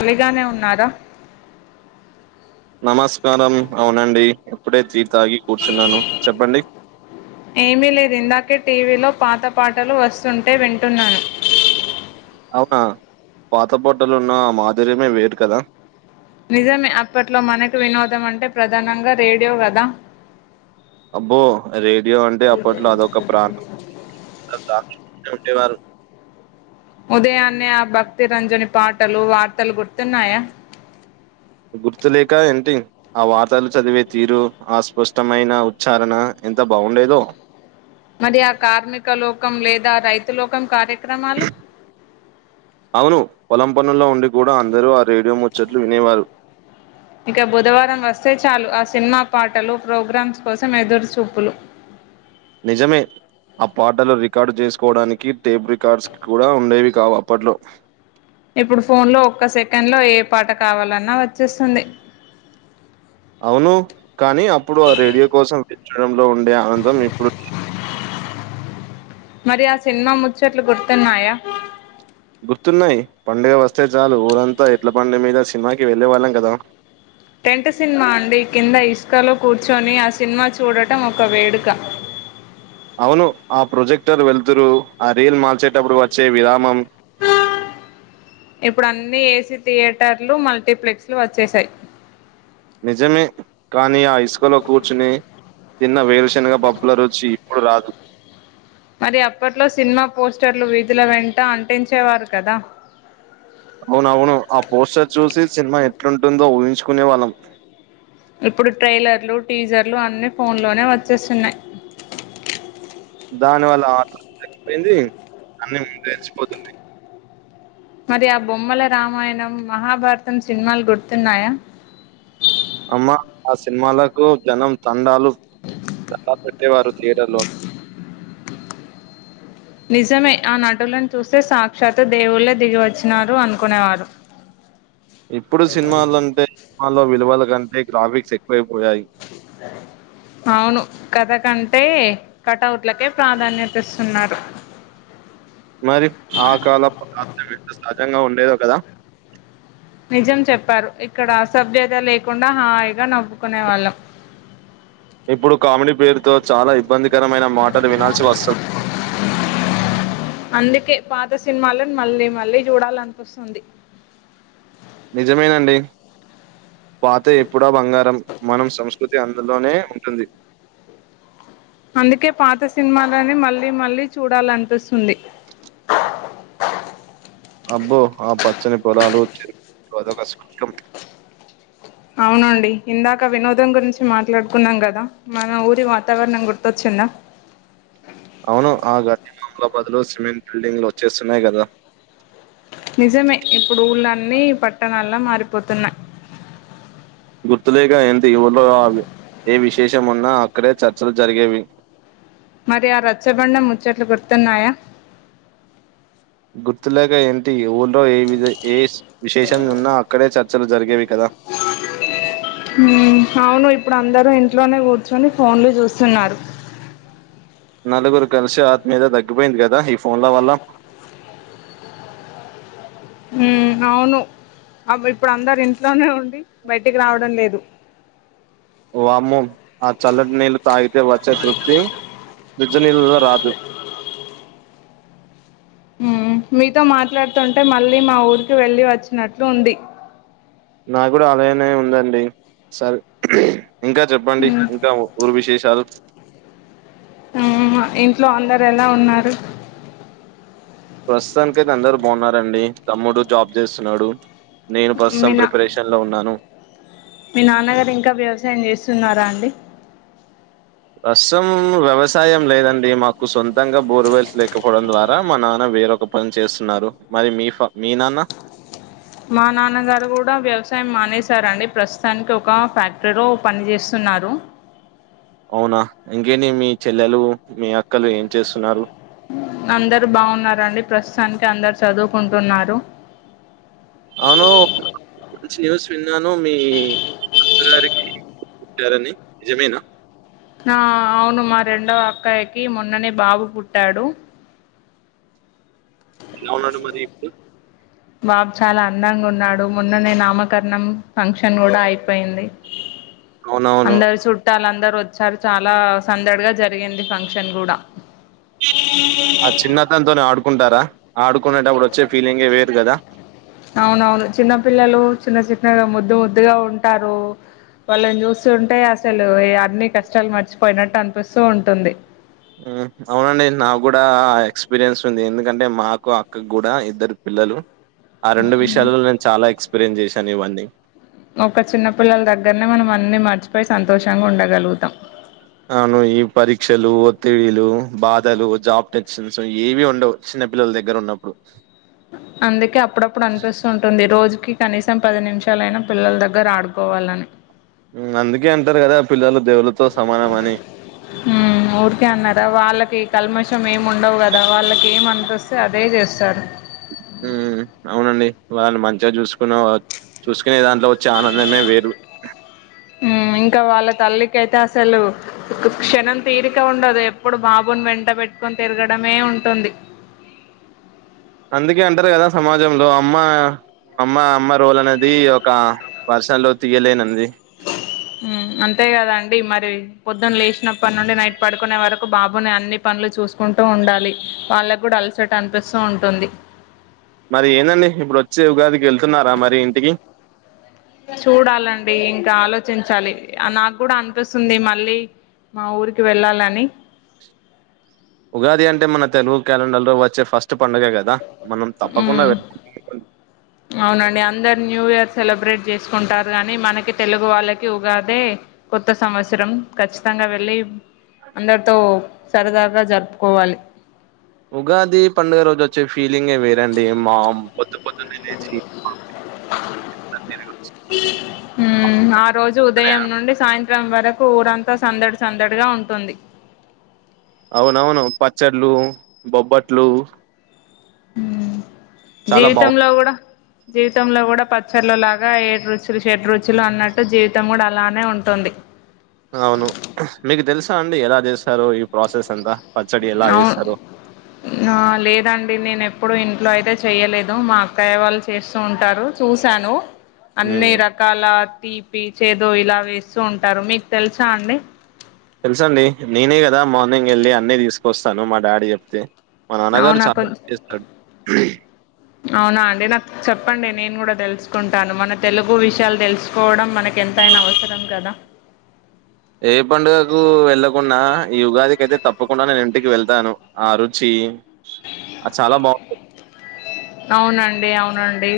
ఫ్రీగానే ఉన్నారా నమస్కారం ఔనండి ఎప్పుడే జి తాగి కూర్చున్నాను చెప్పండి. ఏమీ లేదు ఇందాకే టీవీలో పాత పాటలు వస్సుంటే వింటున్నాను. ఔనా, పాత పాటలున్న మాధుర్యమే వేరు కదా. నిజమె అప్పట్లో మనకు వినోదం అంటే ప్రధానంగా రేడియో వదా. అబ్బో రేడియో అంటే అప్పట్లో అదొక ప్రాణంగ దాచుకునే వారు ఉదయాన్నే ఆ భక్తి రంజని పాటలు వార్తలు గుర్తున్నాయా గుర్తులేక ఏంటి ఆ వార్తలు చదివే తీరు ఆ స్పష్టమైన ఉచ్చారణ ఎంత బావుండేదో మరి ఆ కార్మిక లోకం లేదా రైతు లోకం కార అవును కొలం పనులో ఉండి కూడా అందరూ ఆ రేడియో ముచ్చట్లు వినేవారు ఇక బుధవారం వస్తే చాలు ఆ సినిమా పాటలు ప్రోగ్రామ్స్ కోసం ఎదురు చూపులు నిజమే ఆ పాటలు రికార్డు చేసుకోవడానికి టేప్ రికార్డ్స్ కూడా ఉండేవి కావు అప్పట్లో ఇప్పుడు ఫోన్ లో ఒక్క సెకండ్ లో ఏ పాట కావాలన్నా వచ్చేస్తుంది అవును కానీ అప్పుడు ఆ రేడియో కోసం విచారంలో ఉండే ఆనందం ఇప్పుడు మరి ఆ సినిమా ముచ్చట్లు గుర్తున్నాయా గుర్తున్నాయి మండే వస్త అే చాలు ఊరంతా ఎట్లా బండి మీద సినిమాకి వెళ్లేే వాళ్ళం కదా టెంట్ సినిమా అండి కింద ఇష్టం క్కలు కూర్చొని ఆ సినిమా చూడటం ఒక వేడుక అవును ఆ ప్రొజెక్టర్ వెళతురు ఆ రీల్ మార్ల్చేటప్పుడు వచ్చే విరామం ఇప్పుడు అన్నిీ ఏసీ థియేటర్లు మల్టీప్లెక్స్ లు వచ్చేసాయి నిజమే కానియి అ ఇసుకలో కూర్చుని తిన్న వేరుశనగ పప్పుల రుచి మప్పుడు రాదు మరి అప్పట్లో సినిమా పోస్టర్లు వీధుల వెంట అంటించేవారు కదా అవునవును ఆ పోస్టర్ చూసి సినిమా ఎట్లుంటుందో ఊహించుకునే వాళ్ళం ఇప్పుడు ట్రైలర్లు టీజర్లు అన్నిీ ఫోన్లోనే వచ్చేస్తున్నాయి దాని వల్ల ఆ తపోయింది అన్నిీ ము నేలిచిపోతుంది మరి ఆ బొమ్మల రామాయణం మహాభారతం సినిమాలు గుర్తున్నాయా అమ్మ ఆ సినిమాలకు జనం తండాలు తడా పెట్టేవారు థియేటర్ లో నిజమే ఆ నటులను చూస్తే సాక్షాత్ దేవుళ్లే దిగి వచ్చినారు అనుకునేవారు ఇప్పుడు సినిమాలు అంటే విలువల కంటే గ్రాఫిక్స్క్కువ ఆవును కథ కంటే కటౌట్లకే ప్రాధాన్యత ఇస్తున్నారు మరి ఆ కాల ప కష్టంగా ఉండేదో కదా నిజం చెప్పారు ఇక్కడ అసభ్యత లేకుండా హాయిగా నవ్వుకునే వాళ్ళం ఇప్పుడు కామెడీ పేరుతో చాలా ఇబ్బంది రమైన మాటలు వినాల్సి వస్తుంది అందుకే పాత సినిమాలను మళ్ళీ మళ్ళీ చూడాలనిపిస్తుంది నిజమేనండి పాతే ఎప్పుడో బంగారం మనం సంస్కృతి అ తుల్లోనే ఉంటుంది అందుకే పాత సినిమాలని మళ్ళీ మళ్ళీ చూడాలన్పిస్తుంది అబ్బో ఆ పచ్చని పొలాలు [inaudible] అదొక స్వర్గం అవునండి ఇందాక వినోదం గురించి మాట్లాడుకున్నాం కదా మన ఊరి వాతావరణం గుర్తొచ్చిందా అవును ఆ [inaudible] బదులు సిమెంట్ బిల్డింగ్లు వచ్చేస్తున్నాయి కదా నిజమే ఇప్పుడు ఊళ్ళన్నీ పట్టణాల్లా మారిపోతున్నా గుర్తులేక ఏంతిగ ఆ ఊర్లో ఏ విశేషం ఉన్నా అక్కడే చర్చలు జరిగేవి మరి ఆ రచ్చబండ ముచ్చట్లు గుర్తున్నాయా గుర్తులేక ఏంటి యవున్ టో ఏ విది ఏ విశేషం ఉన్నా అక్కడే చర్ చ్చలు జరిగేవి కదా ఊ అవును ఇప్పుడు అందరూ ఇంట్లోనే కూర్చుని ఫోన్లు చూస్తున్నారు నలుగురు కలిసి ఆత్మీయత తగ్గిపోయింది కదా ఈ ఫోన్ల వల్ల హూ అవును ఇప్పుడు అందరూ ఇంట్లోనే ఉండి బయటికి రావడం లేదు వామ్మో ఆ చల్లటి నీళ్ళు తాగితే వచ్చే తృప్తి జు నీళ్ళలో రాదు ఊ మీతో మాట్లాడుతుంటే మళ్ళీ మా ఊరికి వెళ్ళి వచ్చినట్లు ఉంది నాక్కూడా అలానే ఉందండి సరి ఇంకా చెప్పండి హ్మ్ ఇంకా ఊరు విశేషాలు ఆ ఇంట్లో అందరు ఎలా ఉన్నారు ప్రస్తుతానిక అైతే అందరుూ బాన్నారండి తమ్ముడు జాబ్ చేస్తున్నాడు నేను మీ ప్రస్తుతం నా ప్రిపరేషన్ లో ఉన్నాను మీ నాన్నగారు ఇంకా వ్యవసాయం చేస్తున్నారా అండి ప్రస్తుతం వ్యవసాయం లేదండి మాకు సొంతంగా బోర్వెల్స్ లేకపోవడం ద్వారా మా నాన్న వేరొక పని చేస్తున్నారు మరి మీ ఫ మీ నాన్న మా నాన్నగారు కూడా వ్యవసాయం మానేశారండి, ప్రస్తుతానికి ఒక ఫ్యాక్టరీలో పని చేస్తున్నారు. అవునా ఇంకేని మీ చెల్లెలు మీ అక్కలు ఏం చేస్తున్నారు అందరు బాగున్నారండి ప్రస్తుతానికి అందరు చదువుకుంటున్నారు అవును మంచి న్యూస్ విన్నాను మీ అత్త గారికిచ్చారని నిజమేనా ఆ అవును మా రెండో అక్కాయికి మొన్ననే బాబు పుట్టాడు వుణడు మధ ఇప్పు బాబు చాలా అందంగా ఉన్నాడు మొన్ననే నామకరణం ఫంక్షన్ కూడా అయిపోయింది అవునవును. అందరు చుట్టాల అందరు వచ్చారు చాలా సందడిగా జరిగింది ఫంక్షన్ కూడా ఆ చిన్నతనంతోనే ఆడుకుంటారా ఆడుకునేటప్పుడు వచ్చే ఫీలింగే వేరు కదా అవునవును చిన్న పిల్లలు చిన్న చిన్నగా ముద్దు ముద్దుగా ఉంటారు, వాళ్ళని చూస్తు ఉంటే అసలు అన్ని కష్టాలు మర్చిపోయినట్టు అనిపిస్తూ ఉంటుంది. మ్ అవునండి నాగూడా ఎక్స్పీరియన్స్ ంది ఎందుకంటే మాకు అక్కకు కూడా ఇద్దరు పిల్లలు ఆ రెండు విషయాలలో నేన్ చాలాక్స్ ఎక్స్పీయన్ చేసా ఇవన్నీ ఒక చిన్న పిల్లల దగ్గరనే మనం అన్ని మర్చిపోయి సంతోషంగా ఉండగలుగుతాం అవును ఈ పరీక్షలు ఒత్తిడిలు బాధలు జాబ్ టెన్షన్స్ ఏవి ఉండవు చిన్న పిల్లల దగ్గర ఉన్నప్పుడు అందుకే అప్పుడప్పుడు అనిపిస్తుంటుంది రోజు కనీసం పది నిమిషాలయినా పిల్లల దగ్గర ఆడుకోవాలని అందుకే అంటారు కదా పిల్లలు దేవులుతో సమానమాని మ్మ్ ఊరికే అన్నారా వాళ్ళకి కల్మషం ఏమి ఉండవు కదా వాళ్ళకి ఏం అనిపిస్తే అదే చేస్తారు ఉ అవునండి వాళ్ళని మంచిగా చూసుకున్న చూసుకునే దాంట్లో వచ్చే ఆనందమే వేరు ఇంకా వాళ్ళ తల్లికైతే అసలు క్షణం తీరిక ఉండదు ఎప్పుడు బాబుని వెంట పెట్టుకొని తిరగడమే ఉంటుంది అందుకే అంటారు కదా సమాజంలో అమ్మ అమ్మ అమ్మ రోల్ అనేది ఒక వర్షన్ లో తీయలేనంది అంతే కదండి మరి పొద్దున లేచినప్పటి నుండి నైట్ పడుకునే వరకు బాబుని అన్ని పనులు చూసుకుంటూ ఉండాలి వాళ్ళకు కూడా అలసట అనిపిస్తూ ఉంటుంది మరి ఏనండి ఇప్పుడు వచ్చే ఉగాదికి వెళ్తున్నారా మరి ఇంటికి చూడాలండి ఇంకా ఆలోచించాలి నాకు కూడా అనిపిస్తుంది మళ్ళీ మా ఊరికి వెళ్ళాలని ఉగాది అంటే మన తెలుగు క్యాలండర్ లో వచ్చే ఫస్ట్ ఫస్ట్ పండుగ కదా మనం తప్పకుండా మ్మ్ వె అవునండి అందరు న్యూ ఇయర్ సెలబ్రేట్ చేసుకుంటారు కానీ మనకి తెలుగు వాళ్ళకి ఉగాదే కొత్త సంవత్సరం ఖచ్చితంగా వెళ్ళి అందరితో సరదగా జరుపుకోవాలి ఉగాది పండుగ రోజు వచ్చే ఫీలింగే వేరండి మా పొద్దు పొద్దున్న లేచ [inaudible] ఆ రోజు ఉదయం నుండి సాయంత్రం ట్రామ్ వరకు ఊరంతా సందడి సందడిగా ఉంటుంది అవునవును పచ్చళ్ళ బొబ్బట్లు హ చాలా బావుం జీవితంలో కూడా జీవితంలో కూడా పచ్చర్లలాగా ఏడు రుచులు షెడ్ రుచులు అన్నట్టు జీవితం కూడా అలానే ఉంటుంది అవును మీకు తెలుసా అండి ఎలా చేస్తారు ఈ ప్రాసెస్ అంత అవును ఆ లేదండి నేను ఎప్పుడు ఇ ఇట్లా అయితే చెయ్యలేదు మా అక్కయ్య వాళ్ళు చేస్తూ ఉంటారు చూసాను. అన్నీ మ్మ్ రకాల తీపి చేదో ఇలా వేస్తూ ఉంటారు మీకు తెలుసా అండి తెలుస అండి నేనే కదా మార్నింగ్ వెళ్ళి అన్నీ తీసుకొస్తాను మా డాడీ చెప్తే మా నాన్నగారు అవునా చాలా బ కొంచెం చేస్తాడు టే అవునా అండి నాకు చెప్పండి నేను కూడా తెలుసుకుంటాను మన తెలుగు విషయాలు తెలుసుకోవడం మనకు ఎంతయినా అవసరం కదా ఏ పండుగకు వెళ్ళకుండా ఈ ఉగాదికియితే తప్పకుండా నేను ఇంటికి వెళ్తాను ఆ రుచి అ చాలా బాగుంటది అవునండి అవునండి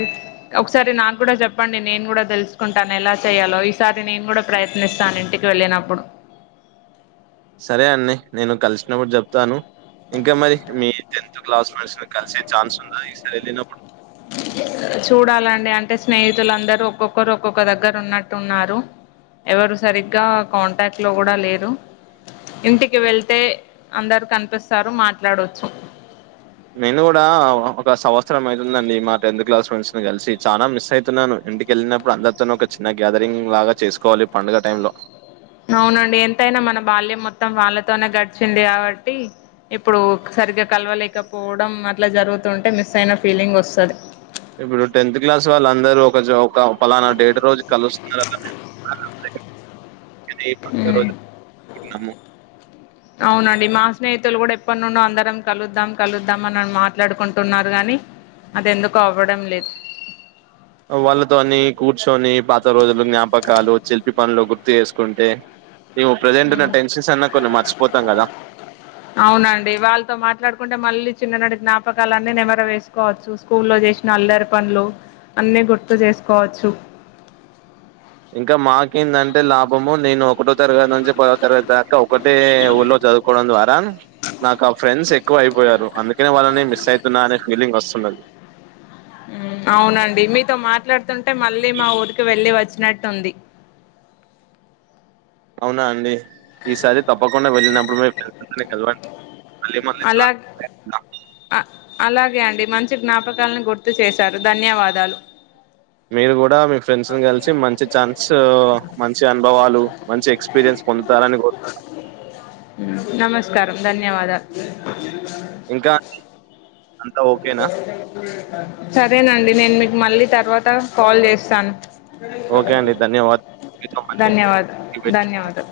ఒకసారి నాకు కూడా చెప్పండి నేను కూడా తెలుసుకుంటాను ఎలా చెయ్యాలో ఈసారి నేను కూడా ప్రయత్నిస్తాను ఇంటికి వెళ్ళినప్పుడు సరే అండి నేను కలిసినప్పుడు చెప్తాను ఇంకా మరి మీ టెన్త్ క్లాస్ మేడ్స్ ని కలిసే ఛాన్స్ ఉందా ఈసారి వెళ్లినప్పుడు చూడాలండి అంటే స్నేహితులుందరూ ఒక్కొక్కరు ఒక్కొక్క దగ్గర ఉన్నట్టున్నారు. ఎవరు సరిగ్గా కాంటాక్ట్ లో కూడా లేరు. ఇంటికి వెళ్తే అందరు కనిపిస్తారు మాట్లాడొచ్చు నేను కూడా ఒక సంవత్సరం అయితుందండి మా టెన్త్ క్లాస్ ఫ్రెండ్స్ ను కలిసి చానా మిస్ అవుతున్నాను ఇంటికెళ్ళినప్పుడు అందరితోనూ ఒక చిన్న గ్యాదరింగ్ లాగా చేసుకోవాలి పండుగ టైం లో అవునండి ఎంతయినా మన బాల్యం మొత్ మొత్తం వాళ్ళతోనే గడిచింది కాబట్టి ఇప్పుడు సరిగ్గా కలవలేకపోవడం అట్లా జరుగుతుంటే మిస్ అయిన ఫీలింగ్ వస్తది. ఇప్పుడు టెన్త్ క్లాస్ వాళ్ళందరూ ఒక ఒక పలానా డేటు రోజు కలుస్తున్నారు అప్పుడే [unintelligible] మ్మ్ రోజు అవునండి మా స్నేహితులు కూడా ఎప్పటి నుండో అందరం కలుద్దాం కలుద్దాం అని మాట్లాడుకుంటున్నారు గానీ అది ఎందుకో అవ్వడం లేదు. వాళ్ళతోని కాదు చిల్పి పనులు గుర్తు చేసుకుంటే మేము ప్రజెంట్ ఉన్న మ్మ్ టెన్షన్స్ అన్నా కొన్ని మర్చిపోతం కదా అవునండి వాళ్ళతో మాట్లాడుకుంటే మళ్ళీ చిన్ననాటి జ్ఞాపకాలన్నీ నెమర వేసుకోవచ్చు స్కూల్లో చేసిన అల్లరి పనులు అన్ని గుర్తు చేసుకోవచ్చు. ఇంకా మాకేంటంటే లాభము నేను ఒకటో తరగతి నుంచి పదో తరగతి దాకా ఒకటే ఊళ్ళో చదువుకోవడం ద్వారా నాకు ఆ ఫ్రెండ్స్ ఏ ఎక్కువ అయిపోయారు అందుకనే వాళ్ళని మిస్ అయితున్నా అనే ఫీలింగ్ వస్తున్నది. అవునండి మీతో మాట్లాడుతుంటే మళ్ళీ మా ఊరికి వెళ్ళి వచ్చినట్టు ఉంది. అవునా అండి ఈసారి తప్పకుండా వెళ్ళినప్పుడు [inaudible] పొద్దునే కలవండి మళ్ళీ మళ్ళీ అలా తినాలి. అదే తిన్నా అ- అలాగే అండి మంచి జ్ఞాపకాలను గుర్తు చేశారు ధన్యవాదాలు. మీరు కూడా మీ ఫ్రెండ్స్ ని కలిసి మంచి ఛాన్స్ మంచి అనుభవా హలో మంచి ఎక్స్పీరియన్స్ పొందుతారని కోరు మ్మ్, నమస్కారం ధన్యవాద ఇంకా అంతా ఓకేనా సరేనండి నేను మీకు మళ్ళీ తర్వాత కాల్ చేస్తాను ఓకే అండి ధన్యవాద ధన్యవాద [unintelligible] ధన్యవాదాలు